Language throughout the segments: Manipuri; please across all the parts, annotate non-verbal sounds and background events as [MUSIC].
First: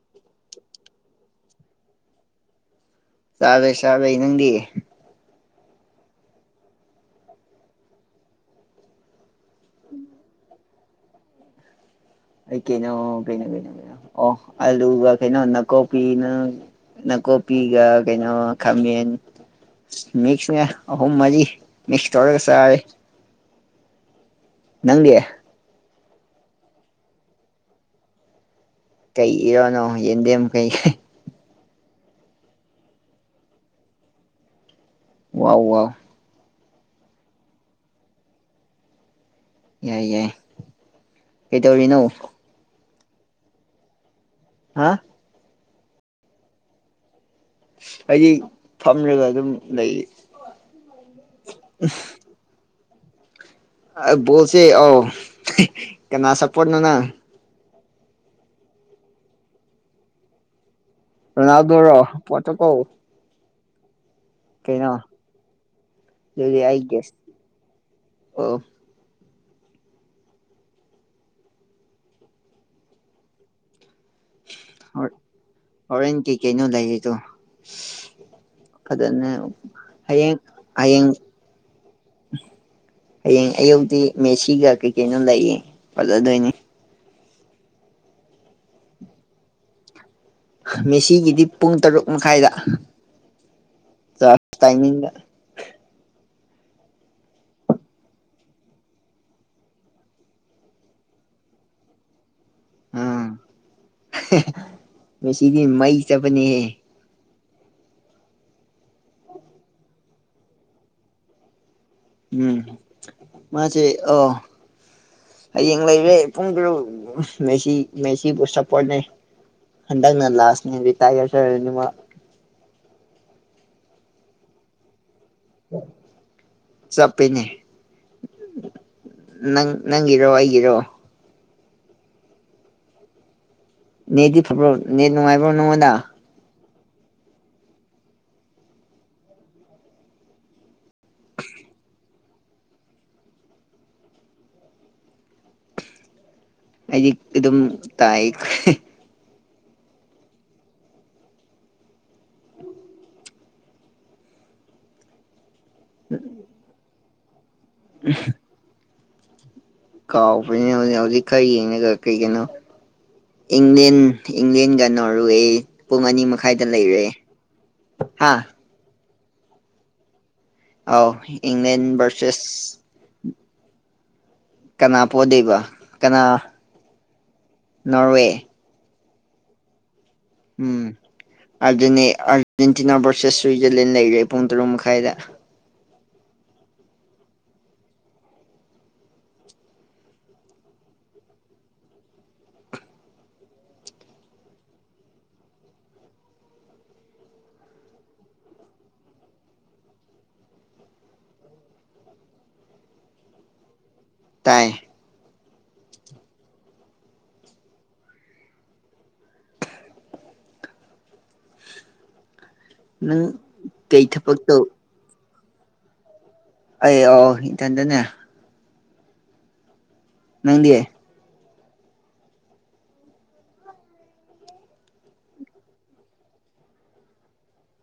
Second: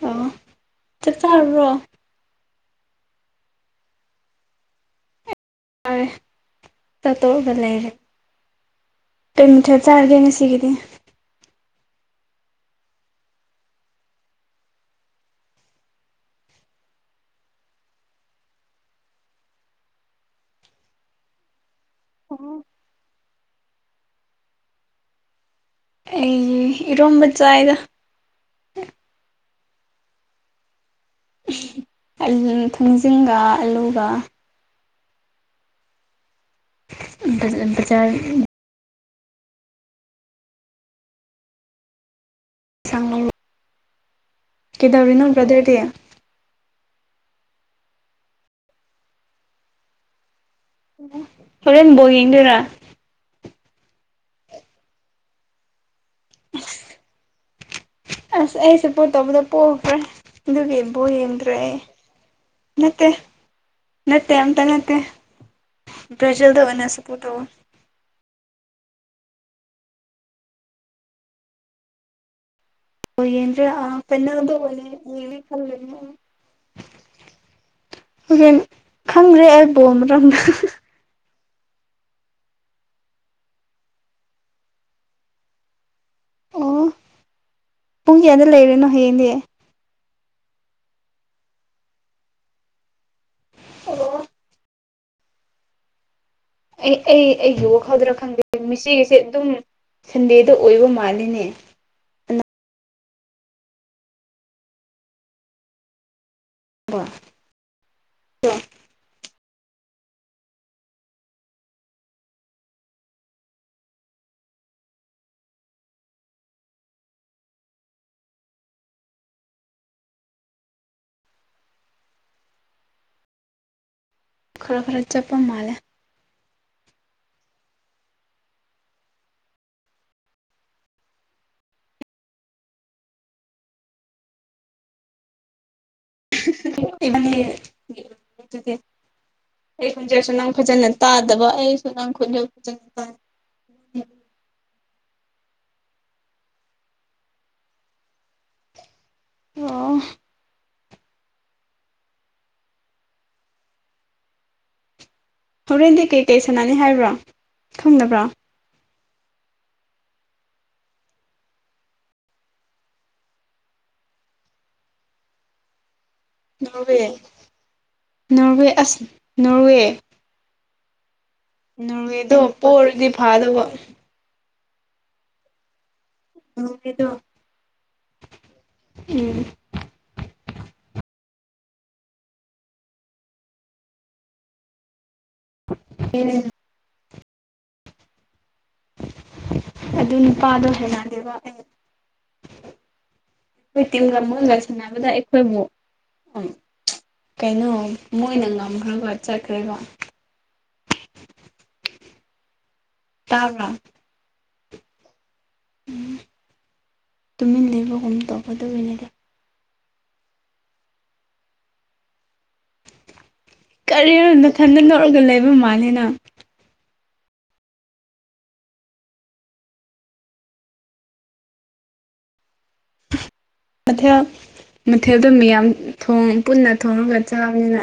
ꯑ ꯆꯞ ꯆꯥꯕ꯭ꯔꯣ ꯆꯥꯕꯩ ꯆꯥꯕꯩ ꯅꯪꯗꯤ ꯍꯦ ꯇꯠꯇꯣꯛꯑꯒ ꯂꯩꯔꯦ ꯀꯩ ꯃꯊꯦꯠ ꯆꯥꯔꯒꯦ ꯉꯁꯤꯒꯤꯗꯤ ꯑꯩ ꯀꯩꯅꯣ ꯀꯩꯅꯣ ꯀꯩꯅꯣ ꯀꯩꯅꯣ ꯑꯣ ꯑꯂꯨꯒ ꯀꯩꯅꯣ ꯅꯥꯀꯣꯄꯤꯅ ꯅꯥꯀꯣꯄꯤꯒ ꯀꯩꯅꯣ ꯈꯥꯃꯦꯟ ꯃꯤꯛꯁꯅꯦ ꯑꯍꯨꯝ ꯃꯔꯤ ꯃꯤꯛꯁ ꯇꯧꯔꯒ ꯑꯣ ꯆꯥꯏ ꯅꯪꯗꯦ ꯑꯩꯖꯤ ꯔꯣꯝꯕ ꯆꯥꯏꯗ ꯀꯩ ꯏꯔꯣꯅꯣ ꯌꯦꯟꯗꯦꯝꯃꯨ ꯀꯩ ꯊꯣꯡꯖꯤꯡꯒ ꯑꯂꯨꯒ ꯋꯥꯎ ꯋꯥꯎ [UNINTELLIGIBLE] ꯌꯥꯏ ꯌꯥꯏ ꯀꯩꯗꯧꯔꯤꯅꫭ [UNINTELLIGIBLE] ꯍꯥ ꯀꯩꯗꯧꯔꯤꯅꯣ ꯕ꯭ꯔꯗ꯭ꯔꯗꯤ ꯑꯩꯗꯤ ꯐꯝꯂꯒ ꯑꯗꯨꯝ ꯂꯩꯔꯤ ꯍꯣꯔꯦꯟ ꯕꫭꯜ ꯌꯦꯡꯗꯨꯔꯥ ꯑ ꯕꫭꯜꯁꯦ ꯑꯣ ꯀꯅꯥ ꯁꯄꯣꯠ ꯅꯅ ꯑꯁ ꯑꯩꯁꯄꯣꯠ ꯇꯧꯕꯗꫭ ꯄꯣꯈ꯭ꯔꯦ ꯑꯗꯨꯒꯤꯕꯣꯜ ꯌꯦꯡꯗ꯭ꯔꯦ ꯔꯣꯅꯥꯜꯗꯣꯔꯣ ꯄꯣꯔꯇꯨꯒꯜ ꯅꯥꯠꯇꯦ ꯅꯠꯇꯦ ꯑꯝꯇ ꯀꯩꯅꯣ ꯅꯠꯇꯦ ꯕ꯭ꯔꯖꯜꯗꯟꯅ ꯁꯄꯨꯗꯧꯕ ꯑ ꯍ ꯌꯦ ꯑ ꯐꯟꯅꯅꯦ ꯈꯜꯂ ꯍꯣꯔꯦꯟ ꯀꯩ ꯀꯩꯅꯣ ꯂꯩꯔꯤꯗꯣ [UNINTELLIGIBLE] ꯍꯣꯔꯦꯟ ꯐꯖꯅ ꯈꯪꯗ꯭ꯔꯦ ꯑꯩ ꯕꯣꯜꯃꯔꯝ ꯍꯌꯦꯡ ꯍꯌꯦꯡ ꯍꯌꯦꯡ ꯑꯌꯨꯛꯇꯤ ꯃꯦꯁꯤꯒ ꯀꯩ ꯀꯩꯅꯣ ꯂꯥꯛꯏ ꯐꯖꯗꯣꯏꯅꯤ ꯑꯣ ꯄꯨꯡ ꯀꯌꯥꯗ ꯂꯩꯔꯦꯅꯣ ꯍꯌꯦꯡꯗꯤ ꯃꯦꯁꯤꯒꯤꯗꯤ ꯄꯨꯡ ꯇꯔꯨꯛ ꯃꯈꯥꯏꯗ ꯇꯥꯏꯃꯤꯡꯗ ꯑꯩ ꯑꯩ ꯑꯩꯒꯤ ꯋꯥꯈꯥꯎꯗꯔ ꯈꯪꯗꯦ ꯃꯦꯆꯦꯒꯤꯁꯦ ꯑꯗꯨꯝ ꯁꯟꯗꯦꯗ ꯑꯣꯏꯕ ꯃꯥꯜꯂꯤꯅꯦ ꯑꯥ ꯃꯦꯁꯤꯗꯤ ꯃꯩ ꯆꯠꯄꯅꯦꯍꯦ ꯕꯥ ꯎꯝ ꯃꯥꯁꯦ ꯑꫭ ꯍꯌꯦꯡ ꯂꯩꯔꯦ ꯄꯨꯡ ꯇꯔꯨꯛ ꯃꯦꯁꯤ ꯃꯦꯁꯤꯕꯨ ꯁꯄꯣꯠꯅꯦ ꯍꯟꯗꯅ ꯂꯁꯅꯦ ꯔꯤꯇꯌꯥꯔ ꯆꯠꯂꯅꯤ ꯃꯥ ꯈꯔ ꯈꯔ ꯆꯠꯄ ꯃꯥꯜꯂꯦ ꯆꯞꯄꯦꯅꯦ ꯅꯪꯒꯤꯔꯣ ꯑꯩꯒꯤꯔꯣ ꯅꯦꯗꯤ ꯐꯕ꯭ꯔꯣ ꯅꯦꯠ ꯅꯨꯡꯉꯥꯏꯕ꯭ꯔꯣ ꯅꯉꯣꯟꯗ [INAUDIBLE] ꯑꯩ ꯈꯣꯟꯖꯦꯛꯁꯨ ꯅꯪ ꯐꯖꯅ ꯇꯥꯗꯕ ꯑꯩꯁꯨ ꯅꯪ ꯈꯖꯦꯛ ꯐꯖꯅ ꯇꯥ ꯑꯩꯗꯤ ꯑꯗꯨꯝ ꯇꯥꯏ ꯀ ꯑꯣ ꯇ ꯍꯣꯔꯦꯟꯗꯤ ꯀꯩꯀꯩ ꯁꯥꯟꯅꯥꯅꯤ ꯍꯥꯏꯕ꯭ꯔꯣ ꯈꯪꯗꯕꯔꯣ ꯀꯥꯎꯕꯅꯦ ꯍꯧꯖꯤꯛ ꯍꯧꯖꯤꯛ ꯈꯔ ꯌꯦꯡꯉꯒ ꯀꯩꯒꯤꯅꯣ ꯏꯪꯂꯦꯟ ꯏꯪ꯭ꯂꯦꯟꯒ ꯅꯣꯔ ꯑꯦ ꯄꯨꯡ ꯑꯅꯤꯃꯛ ꯅꯣꯔꯋꯦ ꯅꯣꯔꯋꯦ ꯑꯁ ꯅꯣꯔꯋꯦ ꯑꯥꯎ ꯏꯪ ꯅꫭꯔꯋꯦꯗꫭ ꯄꫭꯔꯗꯤ ꯐꯥꯗꯧꯕ ꯀꯅꯥ ꯄꯣꯗꯦꯕꯣ ꯀꯅꯥ ꯎꯕꯤꯗꯣ ꯅꯣꯔꯋꯦ ꯎꯝ ꯎꯝ ꯑꯗꯨꯅꯤ ꯑꯥꯔꯖꯦꯟꯇꯤꯅꯥ ꯚꯔꯁꯦꯁ ꯁ꯭ꯋꯤꯖꯔꯂꯦꯟ ꯂꯩꯔꯦ ꯄꯨꯡ ꯇꯔꯨꯛ ꯃꯈꯥꯏꯗ ꯎꯝ ꯑꯗꯨ ꯅꯨꯄꯥꯗꯣ ꯍꯦꯟꯅꯗꯦꯕ ꯑꯩ ꯑꯩꯈꯣꯏ ꯇꯤꯝꯒ ꯃꯨꯣꯟꯒ ꯁꯥꯟꯅꯕꯗ ꯑꯩꯈꯣꯏꯃꯨꯛ ꯀꯩꯅꯣ ꯃꯣꯏꯅ ꯉꯝꯈ꯭ꯔꯕ ꯆꯠꯈ꯭ꯔꯦꯀꯣ ꯇꯥꯕ꯭ꯔꯣ ꯇꯥꯏ ꯎꯝ ꯇꯨꯃꯤꯟ ꯂꯩꯕꯒꯨꯝ ꯇꯧꯒꯗ ꯑꯣꯏꯅꯗꯤ ꯅꯪ ꯀꯩ ꯀꯔꯤꯔ ꯊꯕꯛ ꯇꯧ ꯅꯊꯟꯗ ꯅꯣꯛꯔꯒ ꯂꯩꯕ ꯃꯥꯜꯂꯤ ꯅꯪ ꯑꯩ ꯑꯣ ꯏꯊꯥꯟꯇꯅꯦ ꯅꯪꯗꯤꯌꯦ ꯃꯊꯦꯜ ꯃꯊꯦꯜꯗꯨ ꯃꯌꯥꯝ ꯄꯨꯟꯅ ꯊꯣꯡꯉꯒ ꯆꯥꯕꯅꯤꯅ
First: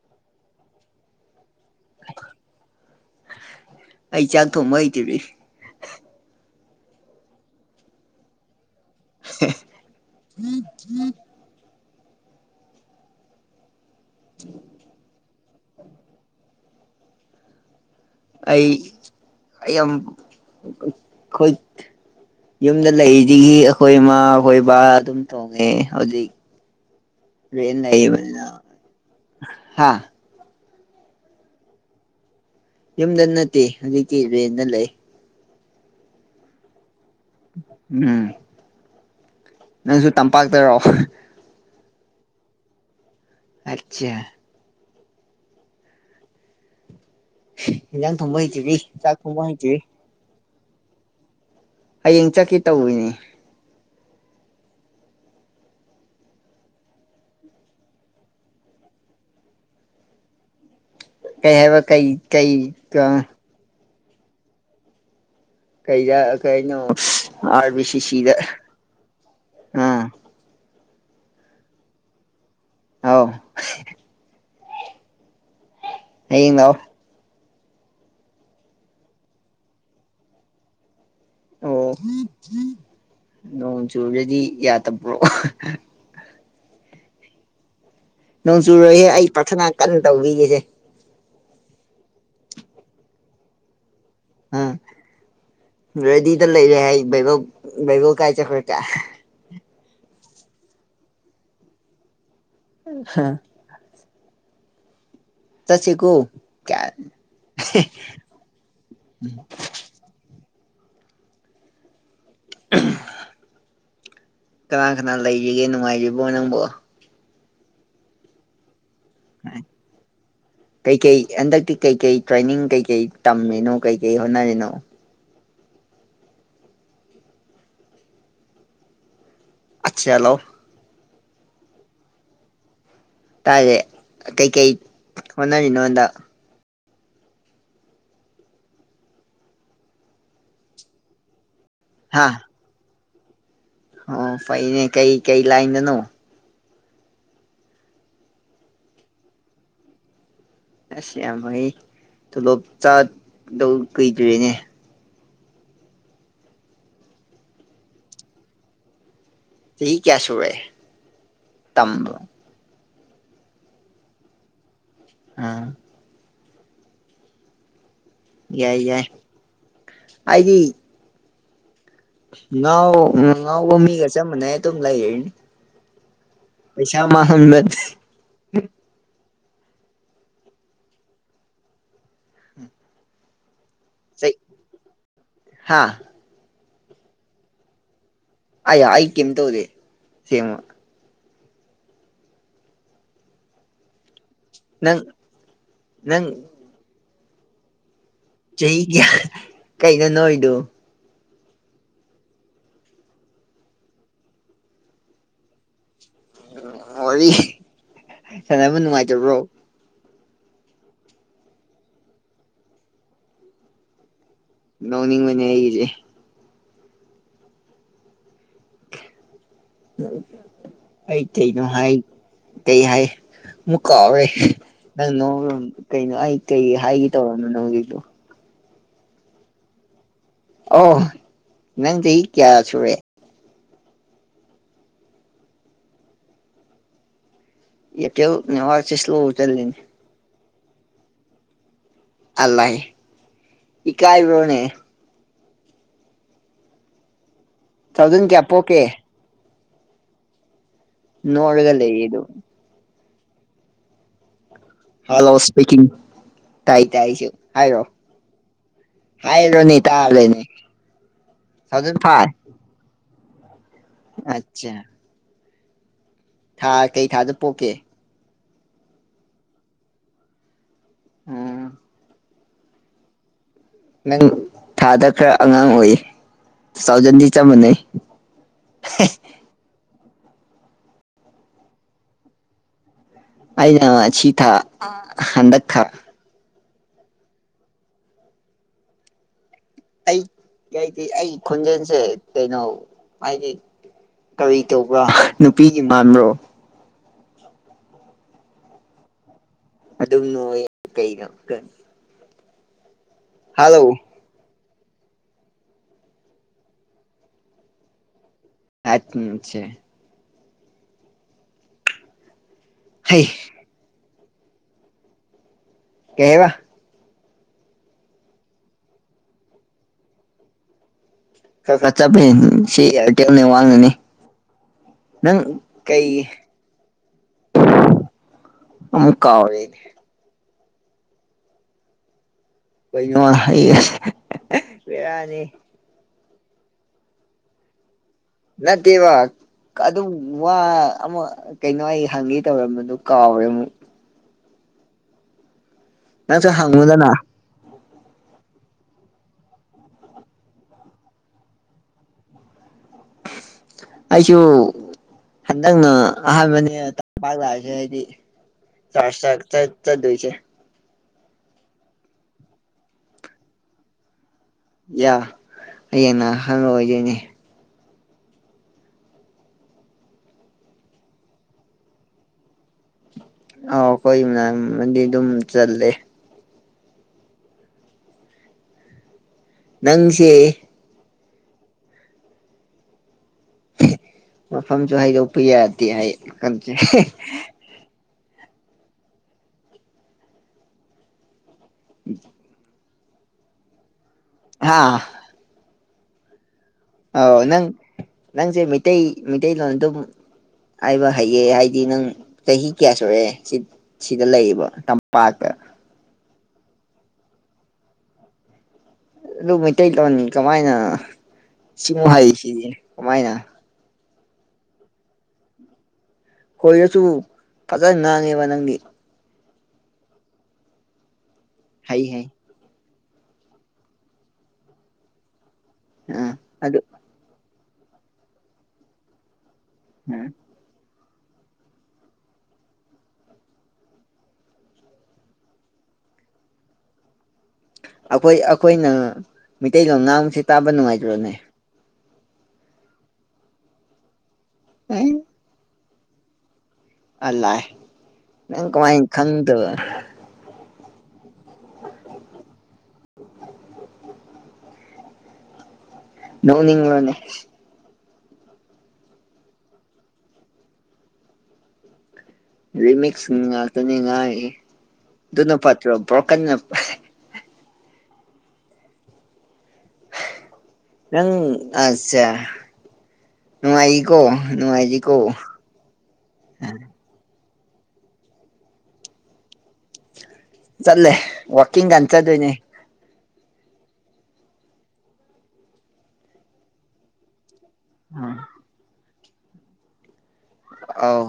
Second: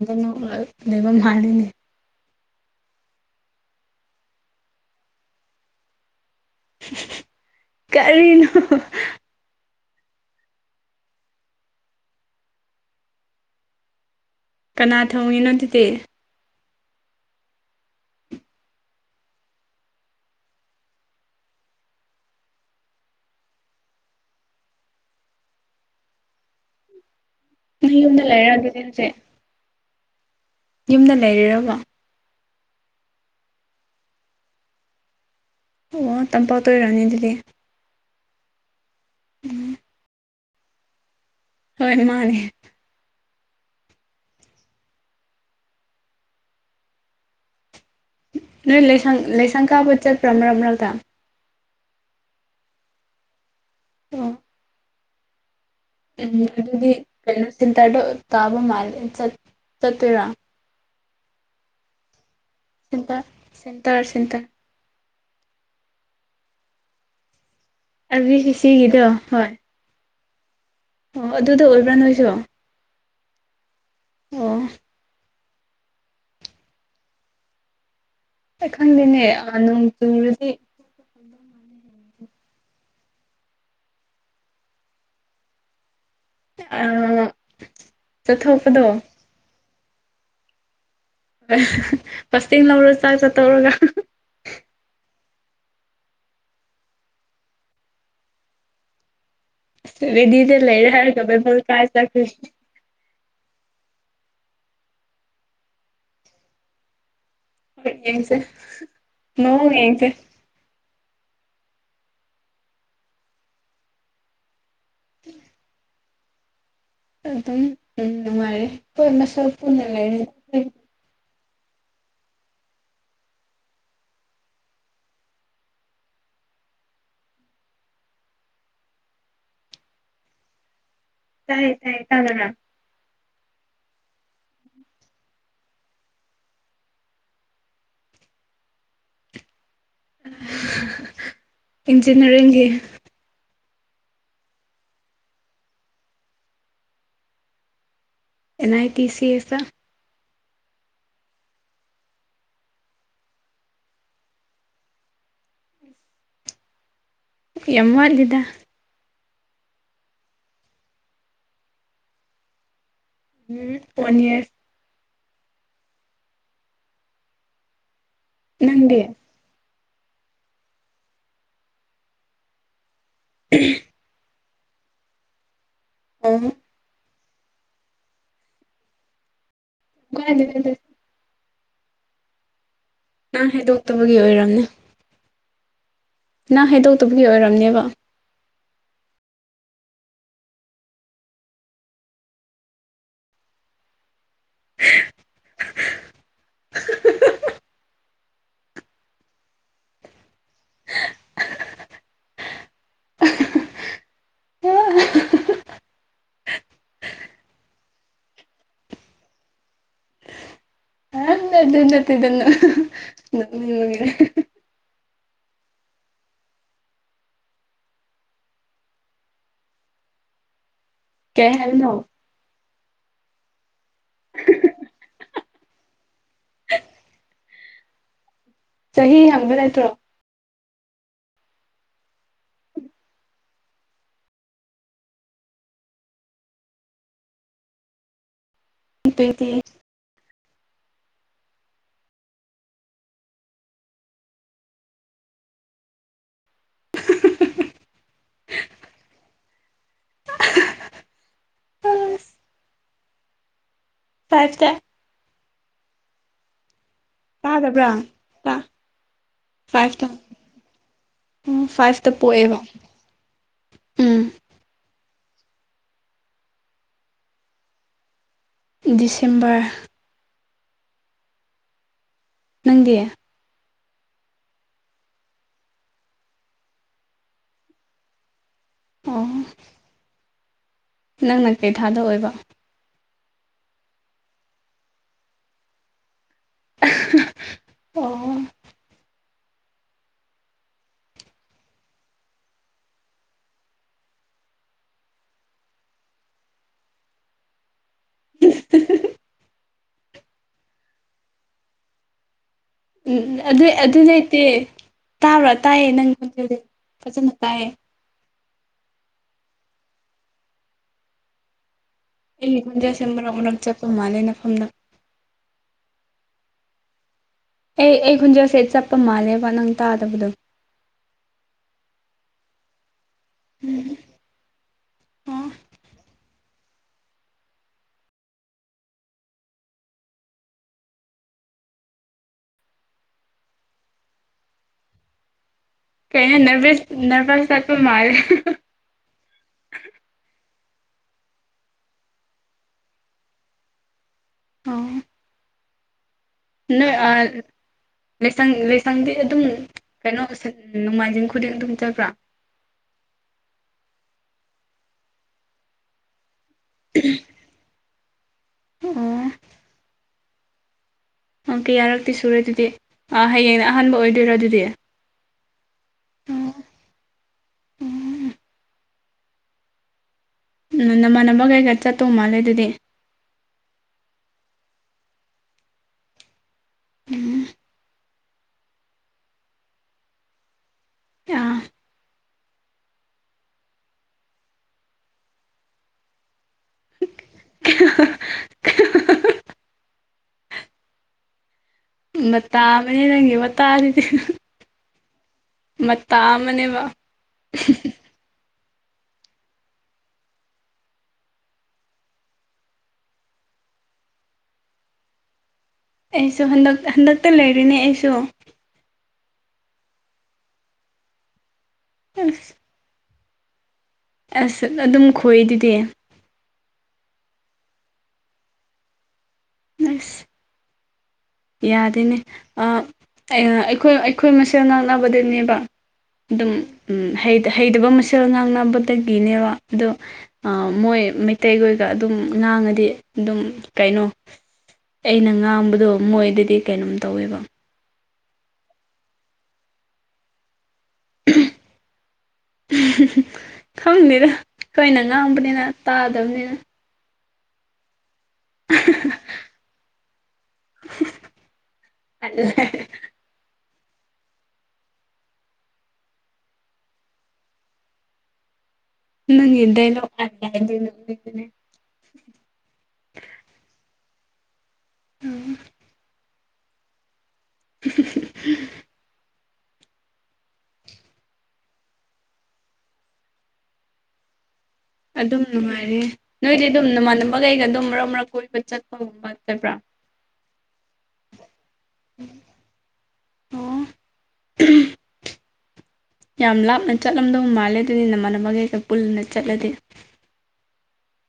ꯑꯗꯨꯅ ꯂꯩꯐꯝ ꯍꯥꯏꯔꯤꯅꯦ ꯑꯩ ꯆꯥꯛ ꯊꯣꯡꯕ ꯍꯩꯇꯕꯤ ꯀꯔꯤꯅꯣ [UNINTELLIGIBLE] ꯀꯅꯥ ꯊꯧꯉꯤꯅꯣ ꯑꯗꯨꯗꯤ ꯑꯩ ꯑꯩ ꯌꯥꯝ ꯈꯨꯠ ꯌꯨꯝꯗ ꯂꯩꯔꯤꯉꯩꯗꯒꯤ ꯑꯩꯈꯣꯏ ꯏꯃꯥ ꯑꯩꯈꯣꯏ ꯕꯕꯥ ꯑꯗꯨꯝ ꯇꯣꯡꯉꯦ ꯍꯧꯖꯤꯛ [INAUDIBLE] ꯔꯦꯟ ꯅꯪ ꯌꯨꯝꯗ ꯂꯩꯕꯅꯤꯅ ꯂꯩꯔꯛꯑꯒꯦꯗꯤ ꯍꯧꯖꯤꯛ ꯍꯥ ꯌꯨꯝꯗ ꯂꯩꯔꯤꯔꯕꯣ ꯌꯨꯝꯗ ꯅꯠꯇꯦ ꯍꯧꯖꯤꯛꯇꯤ ꯔꯦꯟꯗ ꯂꯩ ꯑꯣ ꯇꯝꯄꯥꯎ ꯇꯣꯏꯔꯅꯤ ꯑꯗꯨꯗꯤ ꯎꯝ ꯅꯪꯁꯨ ꯇꯝꯄꯥꯛꯇꯔꯣ ꯍꯣꯏ ꯃꯥꯅꯦ ꯑꯆꯥ ꯏꯟꯖꯥꯡ ꯊꯨꯝꯝꯕ ꯍꯣꯏꯇꯣꯏꯕꯤ ꯆꯥꯛ ꯊꯨꯝꯕ ꯍꯣꯏꯇꯔꯤ ꯃꯔꯛ ꯃꯔꯛ ꯃꯔꯒꯇ ꯍꯌꯦꯡ ꯆꯠꯀꯦ ꯇꯧꯔꯤꯅꯤ ꯑꯣ ꯎꯝ ꯑꯗꯨꯗꯤ ꯀꯩꯅꯣ ꯁꯤꯟꯇꯔꯗꯣ ꯇꯥꯕ ꯃꯥꯜꯂꯦ ꯆꯠ ꯆꯠꯇꯣꯏꯔꯥ ꯀꯩ ꯍꯥꯏꯕ ꯀꯩ ꯀꯩ ꯁꯦꯟꯇꯔ ꯁꯦꯟꯇꯥꯔ ꯁꯦꯟꯇꯥꯔ ꯀꯩꯗ ꯀꯩꯩꯅꯣ ꯍꯥꯢꯕꯁꯤ ꯑꯗꯨꯗꯤ ꯆꯤꯆꯦꯒꯤꯗꯣ ꯍꯣꯢ ꯑꯥ ꯑꯣ ꯑꯗꯨꯗ ꯑꯣꯏꯕ꯭ꯔꯥ ꯅꯣꯏꯁꯨ ꯍꯥꯎ ꯑꯣ ꯍꯥꯌꯦꯡ ꯂꯥꯛ ꯑꯣ ꯑꯩ ꯈꯪꯗꯦꯅꯦ ꯅꯣꯡ ꯆꯨꯔꯗꯤ ꯑꯣ ꯅꯣꯡ ꯆꯨꯨꯔꯗꯤ ꯌꯥꯗꯕ꯭ꯔꯣ ꯑꯥ ꯅꯣꯡ ꯆꯨꯨꯔꯣꯏꯌꯦ ꯑꯩ ꯄ꯭ꯔꯔꯊꯅꯥ ꯀꯟꯅ ꯇꯧꯕꯤꯒꯦꯁꯦ [UNINTELLIGIBLE] ꯐꯁꯇꯦꯡ ꯂꯧꯔꯣ ꯆꯥꯛ ꯆꯥ ꯇꯣꯛꯔꯒ ꯎꯝ ꯔꯦꯗꯤꯗ ꯂꯩꯔꯦ ꯍꯥꯏ ꯕꯥꯢꯕꯜ ꯕꯥꯢꯕꯜ ꯀꯥꯏ ꯆꯈ꯭ꯔ ꯖ ꯔꯦꯗꯤꯗ ꯂꯩꯔꯦ ꯍꯥꯢꯔꯒ ꯕꯥꯢꯕꯜ ꯀꯥꯏ ꯆꯠ ꯍꯥ ꯆꯠꯁꯦꯀꯣ ꯀꯌꯥ ꯌꯦꯡꯁꯦ ꯃꯑꯣꯡ ꯌꯦꯡꯁꯦ [UNINTELLIGIBLE] ꯀꯅꯥ ꯀꯅꯥ ꯂꯩꯔꯤꯒꯦ ꯅꯨꯡꯉꯥꯏꯔꯤꯕꯣ ꯅꯪꯕꯣ ꯑꯗꯨꯝ ꯅꯨꯉꯥꯏꯔꯤ ꯈꯣꯢ ꯃꯁꯦꯜ ꯄꯨꯟꯅ ꯂꯩꯔꯦ ꯀꯩꯀꯩ ꯍꯟꯗꯛꯇꯤ ꯀꯩꯀꯩ ꯇ꯭ꯔꯦꯅꯤꯡ ꯀꯩꯀꯩ ꯇꯝꯃꯤꯅꯣ ꯀꯩꯀꯩ ꯍꯣꯠꯅꯔꯤꯅꯣ [UNINTELLIGIBLE] ꯇꯥꯌꯦ ꯇꯥꯌꯦ ꯇꯥꯗꯕ꯭ꯔꯥ ꯇꯥꯌꯦ ꯀꯩ ꯀꯩ ꯍꯣꯅꯔꯤꯅꯣꯟꯗ ꯍꯥ ꯏꯟꯖꯤꯅꯤꯌꯥꯔꯤꯡꯒꯤ ꯑꯣ ꯐꯩꯅꯦ ꯀꯩ ꯀꯩ ꯂꯥꯏꯅꯣ and I T C S ꯑꯁ ꯌꯥꯝ ꯐꯩ ꯇꯣꯂꯣꯞ ꯆꯥꯗꯧ ꯀꯨꯏꯗ꯭ꯔꯦꯅꯦ ꯌꯥꯝ ꯋꯥꯠꯂꯤꯗ ꯆꯍꯤ ꯀꯌꯥ ꯁꯨꯔꯦ ꯇꯝꯕ ꯎꯝ ꯋꯥꯟ ꯌꯔ ꯑꯥ ꯌꯥꯏ ꯅꯪꯗꯤ ꯌꯥꯏ ꯑꯩꯗꯤ ꯉꯥꯎ ꯉꯎꯒꯃꯤ ꯆꯞ ꯃꯥꯅꯦ ꯑꯗꯨꯝ ꯂꯩꯔꯤ ꯎꯝ ꯄꯩꯁꯥ ꯃꯥꯡꯍꯟꯕ [UNINTELLIGIBLE] ꯅꯪ ꯍꯥꯏꯗꯣꯛꯇꯕꯒꯤ ꯑꯣꯏꯔꯝꯅꯦ ꯍꯥꯥ ꯅꯪ ꯍꯥꯏꯗꯣꯛꯇꯕꯒꯤ ꯑꯣꯏꯔꯝꯅꯦꯕ ꯑꯌꯥ ꯑꯩ ꯀꯩꯝ ꯇꯧꯗꯦ ꯊꯦꯡ ꯅꯪ ꯅꯪ ꯆꯍꯤ ꯀꯌꯥ ꯀꯩꯅꯣ ꯅꯣꯏꯗꯨ ꯎꯝ ꯋꯥꯔꯤ ꯁꯅꯕ ꯅꯨꯡꯉꯥꯏꯇꯕ꯭ꯔꯣ ꯑꯗꯨ ꯅꯇꯦꯗꯅ ꯅꯣꯛꯅꯤꯡꯕꯒꯤ ꯅꯧꯅꯤꯡ ꯃꯅꯦ ꯑꯩꯒꯤꯗꯤ ꯑꯩ ꯀꯩ ꯀꯩꯩꯅꯣ ꯍꯥꯏ ꯍꯥꯏꯕꯅꯣ ꯀꯩ ꯍꯥꯏ ꯑꯃꯨꯛ ꯀꯥꯎꯔꯦ ꯅꯪ ꯅ ꯀꯩꯅꯣ ꯑꯩ ꯀꯩ ꯍꯥꯏꯒꯦ ꯇꯧꯔꯕꯅꯣ ꯅꯪ ꯍꯧꯖꯤꯛꯇꯣ ꯆꯍꯤ ꯍꯪꯕ ꯅꯠꯇ꯭ꯔꯣ ꯑꯣ ꯅꯪ ꯆꯍꯤ ꯀꯌꯥꯁꯨꯔꯦ ꯑꯦꯌꯔꯇꯦꯜ ꯅꯦꯠꯋꯥꯛꯁꯦ ꯏꯁꯂꯣ ꯇ꯭ꯋꯦꯟꯇꯤ ꯆꯜꯅꯤꯅꯦ ꯑꯂꯥꯏ ꯏꯀꯥꯏꯕꯣꯅꯦ [UNINTELLIGIBLE] ꯇꯨꯊꯥꯎꯖꯟ ꯀꯌꯥ ꯄꯣꯛꯀꯦ [UNINTELLIGIBLE] ꯅꯣꯛꯔꯒꯥ ꯂꯩꯒꯤꯅꯨ ꯑꯁ ꯐꯥꯏꯚꯇ ꯍꯂꯣ ꯏꯁꯄꯤꯀꯤꯡ ꯇꯥꯏ ꯇꯥꯏ ꯍꯥꯏꯔꯣ ꯇꯥꯗꯕ꯭ꯔꯥ ꯍꯥꯏꯔꯣꯅꯦ ꯐꯥꯏꯚꯇ ꯇꯥꯔꯦꯅꯦ ꯎꯝ ꯐꯥꯏꯚꯇ ꯄꯣꯛꯑꯦꯕ ꯎꯝ [UNINTELLIGIBLE] ꯊꯥ ꯀꯩ ꯊꯥꯗ ꯄꯣꯛꯀꯦ ꯗꯤꯁꯦꯝꯕꯔ ꯎꯝ ꯅꯪꯗꯤ ꯅꯪ ꯊꯥꯗ ꯈꯔ ꯑꯉꯥꯡ ꯑꯣꯏꯌꯦ ꯇꯨꯊꯥꯎꯖꯟꯗꯤ ꯆꯞ ꯃꯥꯟꯅꯩ [UNINTELLIGIBLE] ꯑꯣ ꯅꯪꯅ ꯀꯩ ꯊꯥꯗ ꯑꯣꯏꯕ ꯑꯩꯅ ꯁꯤꯊꯥ ꯍꯟꯗꯛ ꯊꯥ [UNINTELLIGIBLE] ꯑꯣ ꯑꯩ ꯀꯩꯒꯤ ꯑꯩ ꯈꯣꯟꯖꯦꯜꯁꯦ ꯀꯩꯅꯣ ꯍꯥꯏꯗꯤ ꯀꯔꯤ ꯇꯧꯕ꯭ꯔꯥ ꯅꯨꯄꯤꯒꯤ ꯃꯥꯟꯕ꯭ꯔꯣ [UNINTELLIGIBLE] ꯑꯗꯨꯝ ꯅꯣꯛꯏ ꯀꯩꯩꯅꯣ ꯀꯥ ꯎꯝ ꯑꯗꯨ ꯑꯗꯨ ꯂꯩꯇꯦ ꯇꯥꯕ꯭ꯔꯥ ꯇꯥꯏꯌꯦ ꯅꯪ ꯈꯣꯟꯖꯦꯜꯁꯦ ꯐꯖꯅ ꯇꯥꯏꯌꯦ [UNINTELLIGIBLE] ꯑꯩ ꯈꯨꯟꯖꯦꯟꯁꯦ ꯀꯩ ꯃꯔꯛ ꯃꯔꯛ ꯆꯠꯄ ꯃꯥꯜꯂꯦ ꯅꯐꯝꯗ ꯀꯩꯕ ꯑꯦ ꯑꯩ ꯈꯨꯟꯖꯥꯁꯦ ꯆꯠꯄ ꯃꯥꯜꯂꯦꯕ ꯅꯪ ꯇꯥꯗꯕꯗꯣ ꯈꯔꯥ ꯈꯔꯥ ꯆꯞꯄꯦ ꯁꯤ ꯑꯦꯔꯇꯦꯜ ꯅꯦꯠꯋꯥꯛꯅꯥꯅꯤ ꯅꯪ ꯑꯣ ꯀꯩ ꯑꯃꯨꯛ ꯀꯥꯎꯔꯦ ꯑꯩꯗꯤ ꯀꯩꯅꯣ [UNINTELLIGIBLE] ꯕꯦꯔꯥꯅꯤ ꯀꯩꯅꯣ ꯅꯔꯚꯔꯦꯁ ꯅꯔꯚꯁ ꯆꯠꯄ ꯃꯥꯜꯂꯦ ꯅꯠꯇꯦꯕꯥ ꯑꯗꯨꯝ ꯋꯥ ꯑꯃ ꯀꯩꯅꯣ ꯑꯩ ꯍꯪꯉꯦ ꯇꯧꯔꯝꯕꯗꯨ ꯀꯥꯎꯔꯦ ꯑꯃꯨꯛ ꯑꯣ ꯅꯪꯁꯨ ꯅꯣꯏ ꯍꯪꯉꯨꯗꯅ ꯑꯥ ꯂꯥꯏꯁꯪ ꯂꯥꯏꯁꯪꯗꯤ ꯑꯗꯨꯝ ꯀꯩꯅꯣ ꯅꯣꯡꯃꯥꯏꯖꯤꯡ ꯈꯨꯗꯤꯡ ꯑꯗꯨꯝ ꯆꯠꯄ꯭ꯔꯥ ꯑꯩꯁꯨ ꯍꯟꯗꯛꯅ ꯑꯍꯥꯟꯕꯅꯦ [UNINTELLIGIBLE] [UNINTELLIGIBLE] ꯑꯩꯗꯤꯆꯔꯁ ꯆꯛ ꯆꯠ ꯆꯠꯂꯨꯏꯁꯦ ꯑꯣ ꯀꯌꯥꯔꯛꯇꯤ ꯁꯨꯔꯦ ꯑꯗꯨꯗꯤ ꯑꯥ ꯍꯌꯦꯡꯅ ꯑꯍꯥꯟꯕ ꯑꯣꯏꯗꯣꯏꯔꯣ ꯑꯗꯨꯗꯤ ꯌꯥ ꯍꯌꯦꯡꯅ ꯑꯍꯥꯟꯕ ꯑꫭꯏꯗꫭꯏꯅꯦ ꯎꯝ ꯅꯃꯥꯟꯅꯕ ꯀꯩꯒ ꯆꯠꯇꯧ ꯃꯥꯜꯂꯦ ꯑꯗꯨꯗꯤ ꯑꯥꯎ ꯍꯣꯏ [UNINTELLIGIBLE] ꯑꯗꯨꯝ ꯆꯠꯂꯦ ꯎ [UNINTELLIGIBLE] ꯅꯪꯁꯦ ꯑ [UNINTELLIGIBLE] ꯃꯐꯝꯐꯝꯁꯨ ꯍꯥꯏꯗ ꯎ ꯄ ꯌꯥ ꯍꯥꯏ ꯀ [UNINTELLIGIBLE] ꯃꯇꯥ ꯑꯃꯅꯦ ꯅꯪꯒꯤ ꯋꯥꯇꯥꯗꯨꯗꯤ ꯍꯥꯥ ꯃꯥ ꯃꯅꯦ ꯋꯥ ꯑ ꯅꯪ ꯅꯪꯁꯦ ꯃꯤꯇꯩꯩ ꯃꯤꯇꯩꯩꯂꯣꯟ ꯑꯗꯨꯝ ꯍꯥꯏꯕ ꯍꯩꯌꯦ ꯍꯥꯏꯗꯤ ꯅꯪ ꯆꯍꯤ ꯀꯌꯥ ꯁꯨꯔꯛꯑꯦ ꯁꯤ ꯁꯤꯗ ꯂꯩꯌꯦꯕ ꯇꯝꯄꯥꯛꯇ ꯑꯩꯁꯨ ꯍꯟꯗꯛ ꯍꯟꯗꯛꯇ ꯂꯩꯔꯤꯅꯦ ꯑꯩꯁꯨ ꯑꯗꯨ ꯃꯩꯇꯩꯂꯣꯟꯅꯤ ꯀꯃꯥꯏꯅ ꯁꯤꯃꯨ ꯑꯁ ꯍꯥꯏꯁꯤꯗꯤ ꯀꯃꯥꯏꯅ ꯑꯁ ꯑꯗꯨꯝ ꯈꯣꯏꯗꯨꯗꯤ ꯈꯣꯏꯔꯁꯨ ꯐꯖꯅ ꯉꯥꯡꯉꯦꯕ ꯅꯪꯗꯤ ꯁ [UNINTELLIGIBLE] ꯍꯩ ꯌꯥꯗꯅꯦ ꯍꯩ ꯑꯥꯥ ꯑꯩꯈꯣꯏ ꯑꯩꯈꯣꯏ ꯃꯁꯦꯜ ꯉꯥꯡꯅꯕꯗꯅꯦꯕ ꯑꯥ ꯑꯗꯨꯝ ꯑꯗꯨ ꯎꯝ ꯍꯩꯇꯕ ꯃꯁꯦꯜ ꯉꯥꯡꯅꯕꯗꯒꯤꯅꯦꯕ ꯑꯗꯣ ꯎꯝ ꯃꯣꯏ ꯃꯩꯇꯩꯈꯣꯏꯒ ꯑꯗꯨꯝ ꯉꯥꯡꯉꯗꯤ ꯑꯗꯨꯝ ꯀꯩꯅꯣ ꯑꯩꯅ ꯉꯥꯡꯕꯗꯣ ꯃꯣꯏꯗꯗꯤ ꯀꯩꯅꯣꯝ ꯇꯧꯋꯦꯕ ꯑꯩꯈꯣꯏ ꯑꯩꯈꯣꯏꯅ ꯃꯤꯇꯩꯩꯇꯩꯂꯣꯟ ꯉꯥꯡꯁꯦ ꯇꯥꯕ ꯅꯨꯡꯉꯥꯏꯇ꯭ꯔꯣꯅꯦ ꯈꯪꯗꯦꯗ ꯑꯩꯈꫭꯏꯅ ꯑꯦ ꯉꯥꯡꯕꯅꯤꯅ ꯇꯥꯗꯕꯅꯤꯅ ꯑꯜ ꯅꯪ ꯀꯃꯥꯏ ꯈꯪꯗꯕ ꯑꯂ [UNINTELLIGIBLE] ꯅꯧꯅꯤꯂꯣꯅꯦ ꯪꯅꯪꯒꯤꯗꯩ ꯂꯧ ꯂꯥꯛꯑ ꯍꯥꯏꯗꫭꯏꯅꯦꯕ ꯑꯗꯨꯒꯤꯅꯦ ꯔꯤꯃꯤꯛꯁ ꯉꯇꯅꯤ ꯉꯥꯏ ꯑꯗꯨꯅ ꯐꯠꯇ꯭ꯔꯣ ꯕ꯭ꯔꯣꯀꯟ ꯁꯤꯁꯤ [UNINTELLIGIBLE] ꯅꯪ ꯑꯠꯆꯥ ꯅꯨꯡꯉꯥꯏꯔꯤꯀꯣ ꯅꯨꯡꯉꯥꯏ ꯑꯗꯨꯝ ꯅꯨꯡꯉꯥꯏꯔꯦ ꯅꯣꯏꯗꯤ ꯑꯗꯨꯝ ꯅꯃꯥꯟꯅꯕꯈꯩꯒ ꯑꯗꯨꯝ ꯃꯔꯛ ꯃꯔꯛ ꯀꯣꯏꯕ ꯆꯠꯄꯒꯨꯝꯕ ꯅꯠꯇꯕ꯭ꯔꯥ ꯆꯠꯂꯦ ꯋꯥꯀꯤꯡ ꯒꯟ ꯆꯠꯇꫭꯏꯅꯦ ꯑꯣ ꯌꯥꯝ ꯂꯥꯞꯅ ꯆꯠꯂꯝꯗꯧ ꯃꯥꯜꯂꯦ ꯑꯗꯨꯗꯤ ꯅꯃꯥꯟꯅꯕꯒꯩꯀ ꯄꯨꯜꯅ ꯆꯠꯂꯗꯤ ꯑꯥꯎ